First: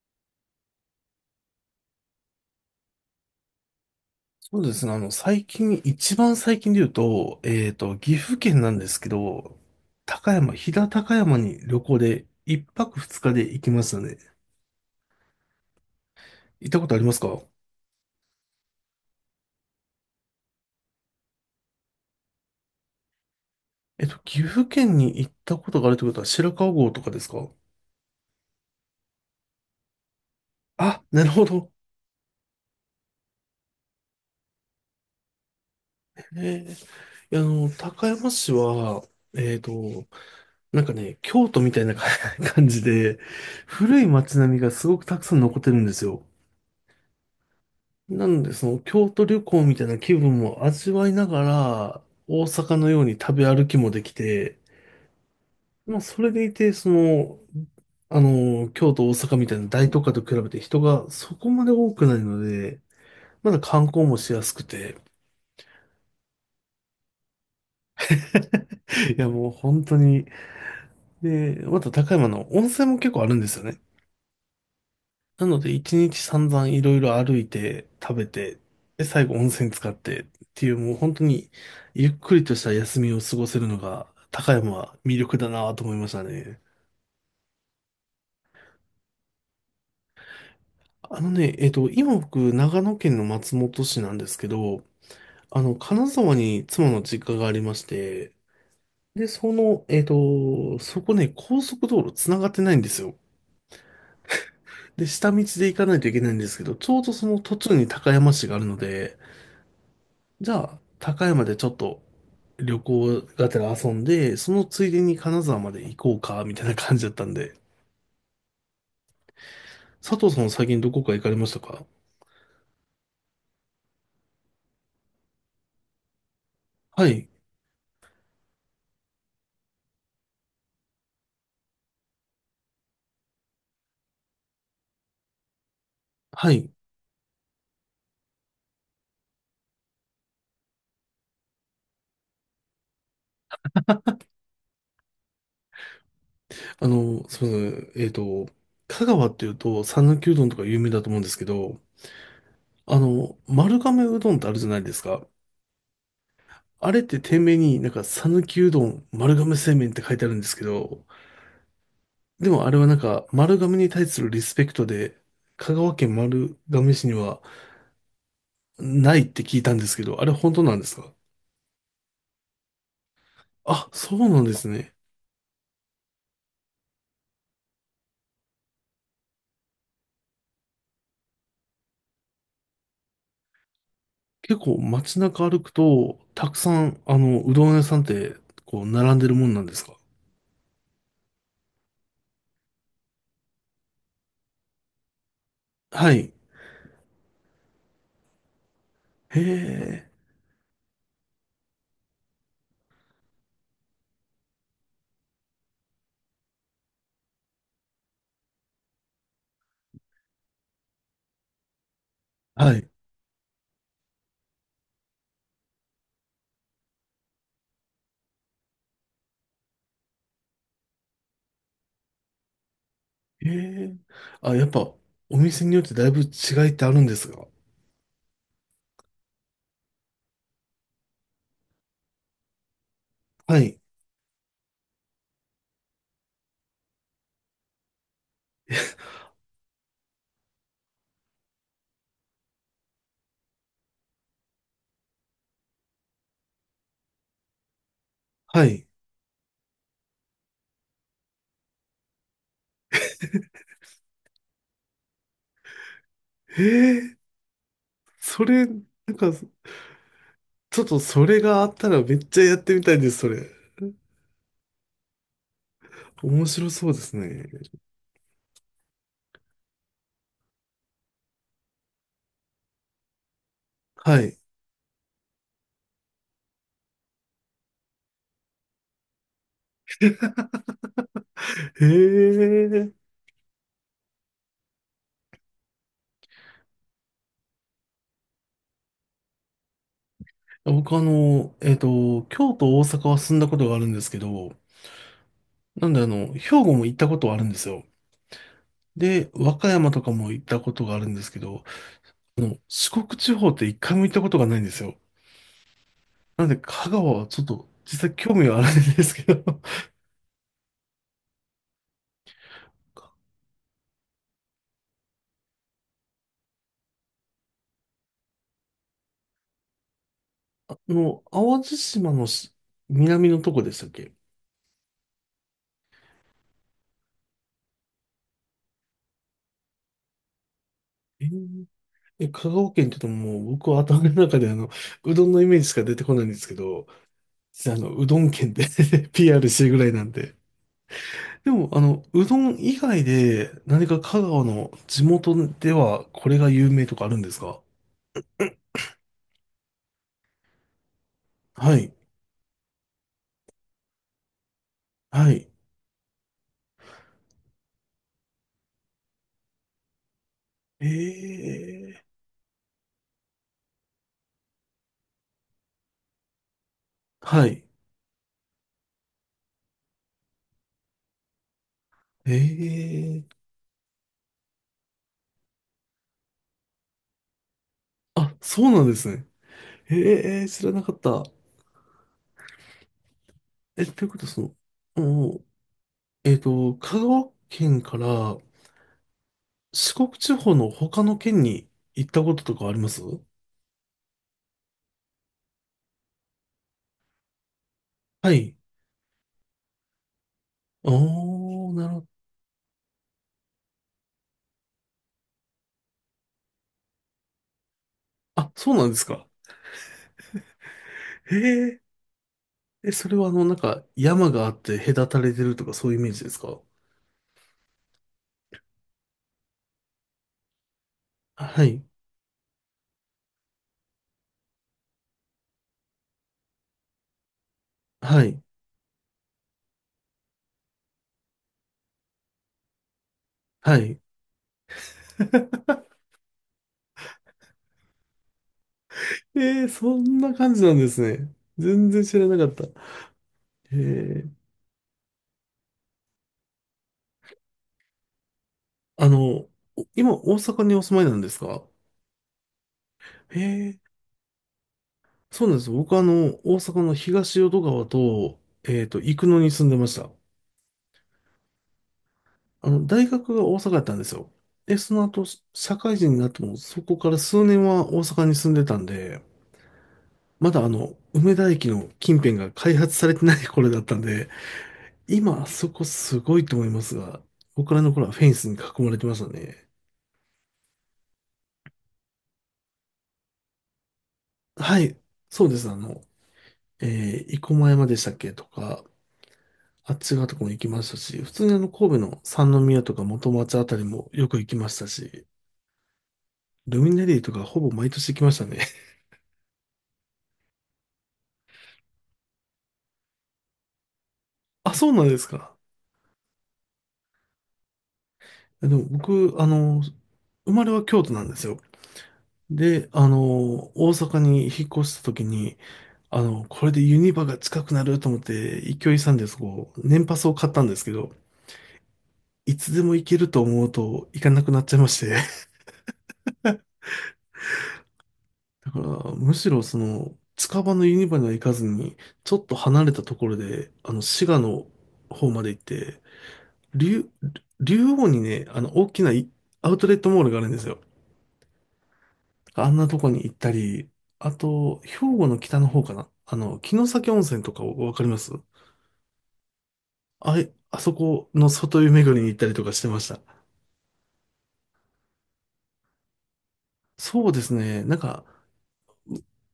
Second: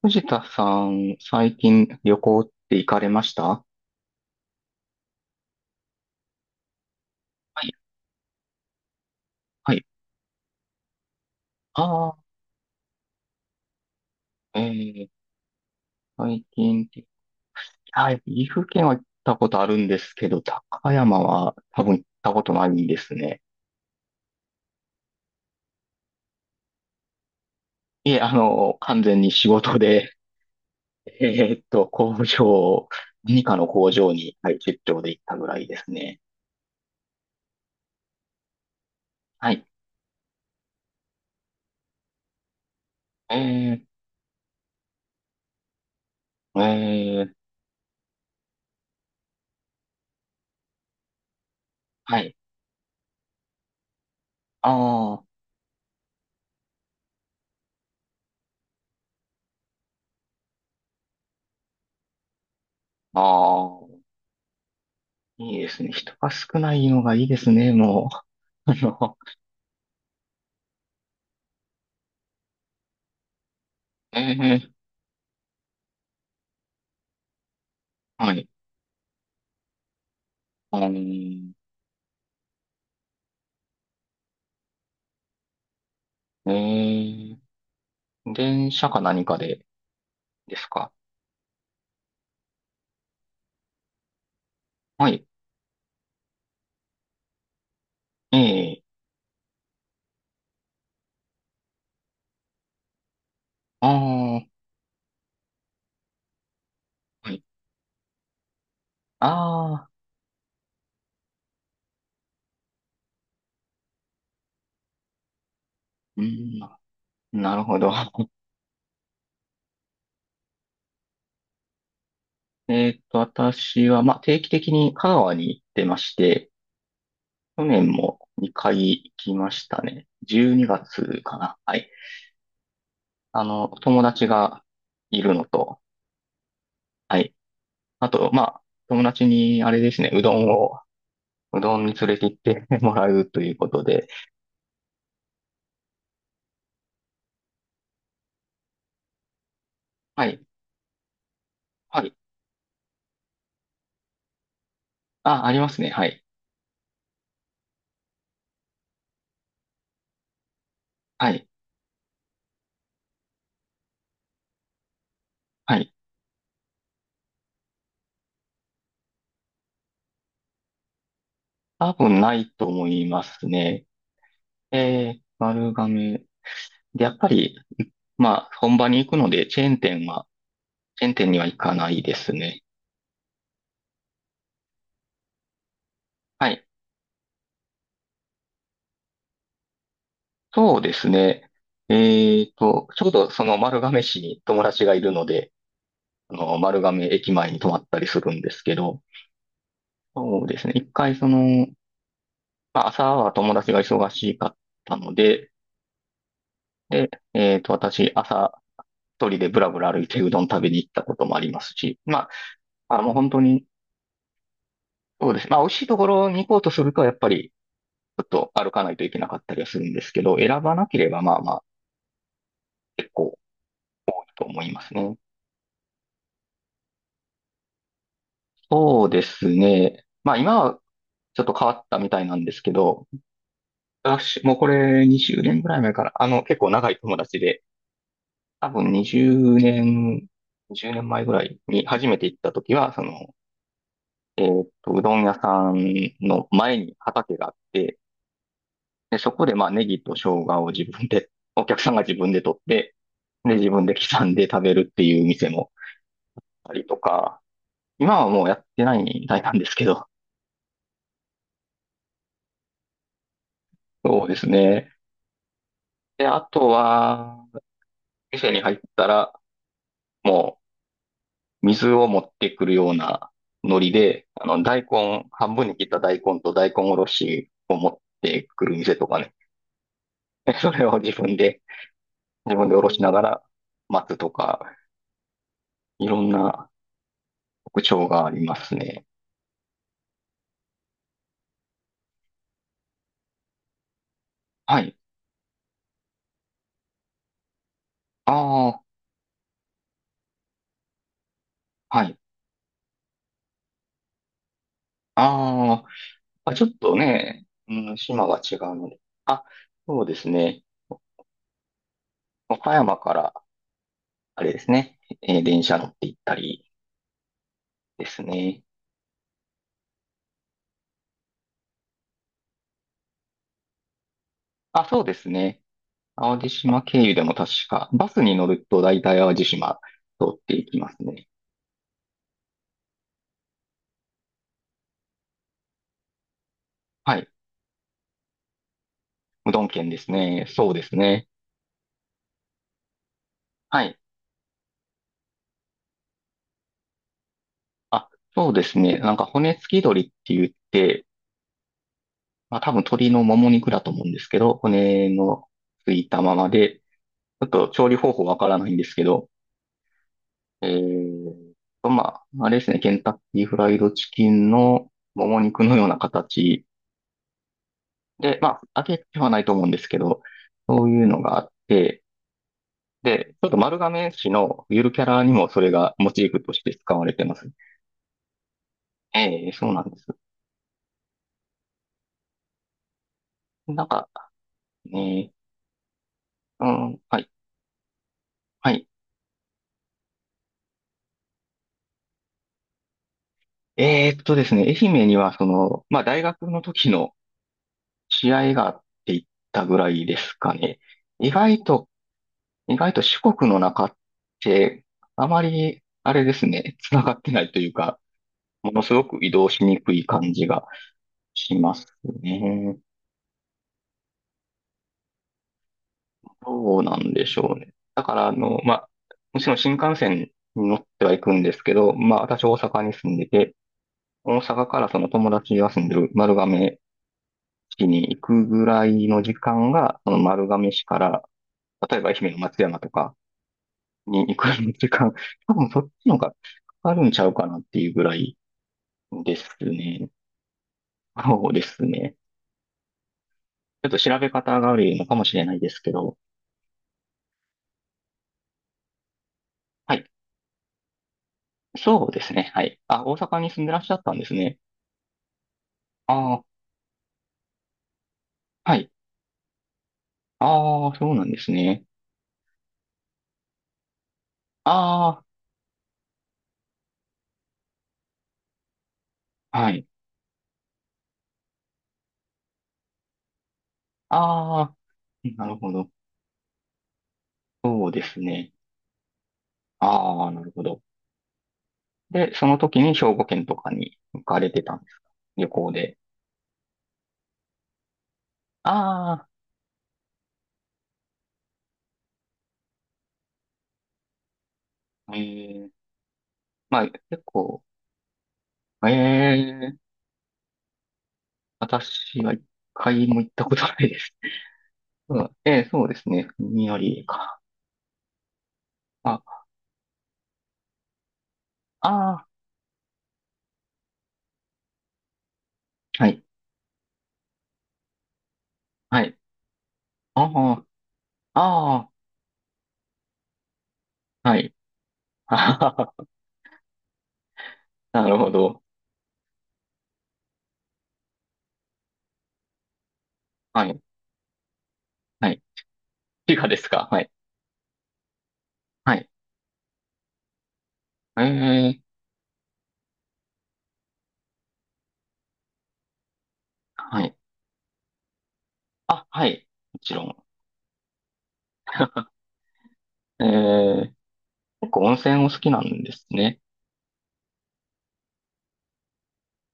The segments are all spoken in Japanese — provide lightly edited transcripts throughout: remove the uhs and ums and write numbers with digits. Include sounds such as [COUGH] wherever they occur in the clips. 藤田さん、最近旅行って行かれました？はそうですね。最近、一番最近で言うと、い、岐阜県なんですけど、はい。飛騨高山に旅行あで一泊二日で行きましたね。あ、ー、最行った近こっとありて、ますか？はい、岐阜県は行ったことあるんですけど、高山は多分行ったことないんですね。岐阜県に行ったことがあるってことは白川郷とかですか？いえ、あの、完全に仕事で、あ、[LAUGHS] なえるほーっど。と、工場、何かの工場に、はい、出張で行ったぐらいですね。えー、いや高山市は、はえっい。と、なんかね、京都みたいな [LAUGHS] 感じで、え古い街並みがすごくたくさん残ってるんですよ。ー、えー、なんで、その京都旅行みたいな気分も味わいながら、はい。大阪のように食べ歩きもできて、あまあ、それでいて、京都、大阪みたいな大都会と比べて人がそこまで多くないので、あ、まだあ観光あ、もしやすくて、いいですね。人が少ないのがいいですね、もう。あ [LAUGHS] の、いや、もう本当に、で、また高山の温泉も結構あるんですよね。ええ、なので、一日散々いろいろ歩いて、食べはい。て、で、最後温泉使ってっていあう、もう本当ー、に、ゆっくりとした休みを過ごせるのが、高山は魅力だなと思いましたえね。ー、電車か何かでですか？あのね、今僕、長野県の松本市なんですけど、はい。あの、金沢に妻の実家がありまして、ええ、で、そこね、高速道路繋がってないんですよ。ああ、で、下道で行かないといけないんですけど、ちょうどそはのい。途中に高山市があるので、ああ、じゃあ、高山でちょっと旅行がてら遊んで、そのついでに金沢まで行こううか、みん、たいな感じだったんで。なるほど。[LAUGHS] 佐藤さんは最近どこか行かれましたか？私は、まあ、定期的に香川に行ってまして、はい。去年も2回きましたね。12月かな。はい。あの、友達がいるのと、はい。はい。あと、まあ、友達に、あれですね、うどんに連れて行ってもらうということで、あの、すみません。香川っていうと、讃は岐うい。どんとか有名だと思うんですけど、はい。あの、丸亀うどんってあるじゃないですか。あ、ありますね。はい。あれって店名になんか、讃岐うどん、丸亀製麺って書いてあるんですけど、はい。でもあれはなんか、丸亀に対するリスペクトで、香はい。川県丸亀市には、ないって聞いたんですけど、あれ本当なんですか？多分ないと思いますね。あ、そうなんですね。丸亀。で、やっぱり、まあ、本場に行くので、チェーン店には行かないですね。結構街中歩くと、はたくい。さん、うどん屋さんって、こう、並んでるもんなんですか？そうですね。ちょうどその丸亀市に友達がいるので、はい。あの、丸亀駅前に泊まったりするんですけど、へえ。そうですね。一回その、まあ、朝は友達が忙しかったので、で、私、朝、一人でブラブラ歩いてうどん食べに行ったこともありますし、まはい。あ、あの、本当に、そうです。まあ、美味しいところに行こうとすると、やっぱり、ちょっと歩かないといけなかったりはするんですけど、選ばなければ、まあまあ、結構、へえ。とあ、思やっいまぱ、すね。お店によってだいぶ違いってあるんですが。そうですね。まあ、今は、ちょっと変わったみたいなんですけど、はい。私、もうこれ20年ぐらい前から、あの、結構長い友達で、多分20年、10年前ぐらいに初めて行った時は、その、うどん屋さんの前に畑があって、はい。で、そこでまあネギと生姜を自分で、[LAUGHS] お客さんが自分で取って、で、[LAUGHS] 自分で刻んで食べるっていう店もへあったりとえ。か、今はもそうやっれ、てないんみか、たいなんですけど、ちょっとそれがあったらめっちゃやってみたいです、それ。[LAUGHS] そうですね。で、あ面と白そうですは、ね。店に入ったら、もう水を持ってくるようなノリはで、い。あの、大根、半分に切った大根と大根おろしを持ってくる店とかね。[LAUGHS] でそれを自分で、へ自分でおろしえ。ながら待つとか、いろんな特徴がありますね。僕あの、京都、大阪は住んだことがあるんですけど、はい。なんであの、兵庫も行ったことはあるんですよ。ああ、で、和歌山とかも行ったことがあるんですけど、はい。あの、四国地方って一回も行ったことがないんですよ。あー、なんまあ、で、ちょっ香と川はちょね、っと、うん、実際島興が味違はあるうのんで。ですけあ、ど、[LAUGHS] そうですね。岡山から、あれですね、電車乗って行ったりですね。あの、淡路島の南のとこでしたっけ？あ、そうですね。淡路島経由でも確か、バスに乗ると大体淡路島通っていきますえね。ー、え香川県って言うともう、僕は頭の中であの、うどんのイメージしか出てこないんですけど、はい。実はあの、うどん県で [LAUGHS] PR うしどてんる [LAUGHS] ぐ県らいでなすんで、ね。そうですね。でも、あの、うどん以外では何い。か香川の地元ではこれが有名とかあるんですか？あ、そうですね。なんか骨付き鶏って言って、はい。まあ多分鶏のもも肉だと思うんですけど、骨はのい。ついたままで、ちょっと調理方法わからないんですけど、えーええ、まあ、あれですね、ケンタッキーフライドチキンのもも肉のような形はい。で、まあ、揚げてはないと思うんですけど、そういうのがあって、ええ、で、ちょっと丸亀市のゆるキャラにもそれがモチーフとして使われてます。あ、そうなんですね。ええ、そうなんです。ええ、知らなかった。なえ、んといか、うことは、その、ね、お、う香ん、はい、川県からはい。四国地方の他の県に行ったこととかあります？ですね、愛媛にはその、まあ、大学の時のは試合い。があって行ったぐらいですかね。意外おー、なとるほど。意外と四国の中って、あまり、あれですね、繋がってないというか、あ、もそうのなんすでごすくか。移動しにくい感じがしまへすね。え、それはあの、なんか、山があって隔たれてるとかそういうイメージですか？どうなんでしょうね。だから、あの、まあ、もちろん新幹線に乗ってはいくんですはけい。ど、まあ、私大阪に住んでて、大阪からその友達が住んでる丸亀市に行はい。くぐらいの時間が、その丸亀市から、例えば愛媛の松山とかはい。に行く時間、多分そ [LAUGHS] っちの方がかかるんちゃうかなっていうぐらい、ですえー、そね。んな感じなんですね。そうです全然ね。知らなかった。えちょっと調べー、方が悪いのかもしれないですけど。あの、おはい。今、大阪にお住まいなんですか？そうですね。はい。あ、大え阪に住んでらー、っしゃったんですね。そうなんです。僕はあの、ああ、大阪の東淀川と、はい。生野に住んでました。ああ、そうなんですね。あの、大学が大阪だったんですよ。で、そのあ後、社会人になっても、そこから数年は大阪に住んでたんで、あ、はい。まだあの、梅田駅の近辺が開発されてない頃だったんで、ああ、今あなるそほこど。すごいと思いますが、僕らそうので頃はすフェンスね。に囲まれてましたね。ああ、なるほど。で、その時に兵庫県とかに行かれてたはんですい、か？そ旅うです。行あで。の、えー、生駒山でしたっけとか、ああっち側とかも行きましたし、普通にあの、神戸の三宮とか元町あたりもよく行きましたあ、えし、え、まルあ、ミネリー結とかほ構、ぼ毎年行きましたね。ええ、私は一回も行ったことないです。[LAUGHS] あ、そうなんでうすん、か。そうですね。によりか。でも僕、あ、あの、生まれは京都なんですよ。ああ、で、あの、大阪に引っ越した時に、はい、あの、これでユニバが近くなると思って、勢いはさんい。でそこう、年パあスを買ったあ、んですけど、あいつでも行けると思うと行あ、かはなくい。なっちゃいまして。[LAUGHS] [LAUGHS] あはは、なるほど。だから、むしろその、近場のユニバには行かずに、ちょっと離れたところはで、い、あの、滋賀のは方い。まで行って、理科ですか？はい、竜、竜王にね、あの、大はきい。ないアウトレットモールがあるんですよ。ええ、あんなとこに行ったり、あと、兵庫の北の方かな。あの、城は崎い。温泉とかわかります？あ、はい。もちろん。あい、あそこの外湯巡り [LAUGHS] に行ったりとかしてました。ええ、結構温泉お好きなんですね。そうですね。なんか、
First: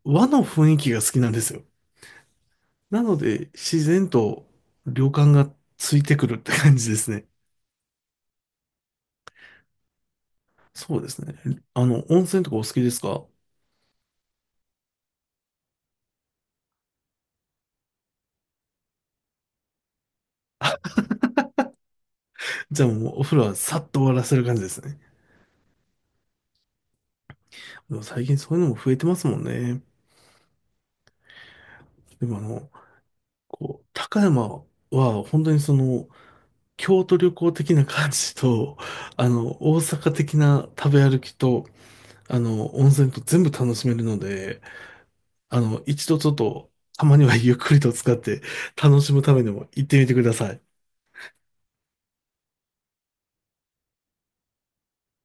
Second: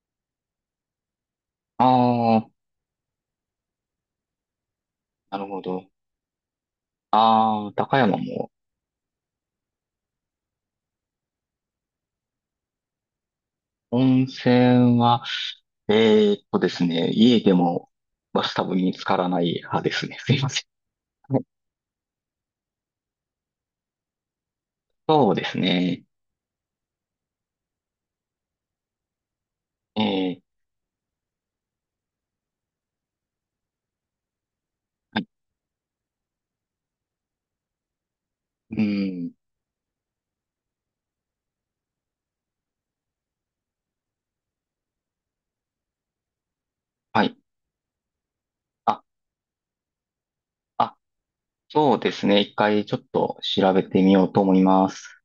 和の雰囲気が好きなんですよ。ああ、なので、自然と旅館なるがほど。ついてくるって感じですね。ああ、高山も。そうですね。あの、温泉とかお好きですか？温泉は、ですね、家でもバスタブに浸からない派ですね。すいません。はい、じゃあもうお風呂はさっと終わらせる感じですね。そうですね。でも最近そういうのも増えてますもんね。ええ、でもあの、こう、高山は本当にその、京都旅行的な感じうと、ーあん。の、大阪的な食べ歩きと、あの、温泉と全部楽しめるので、あの、一度ちょっと、たまはにはい。ゆっくりと使って楽あ、しむためにも行ってみてください。あ、そうですね。一回ちょっと調べてみようと思います。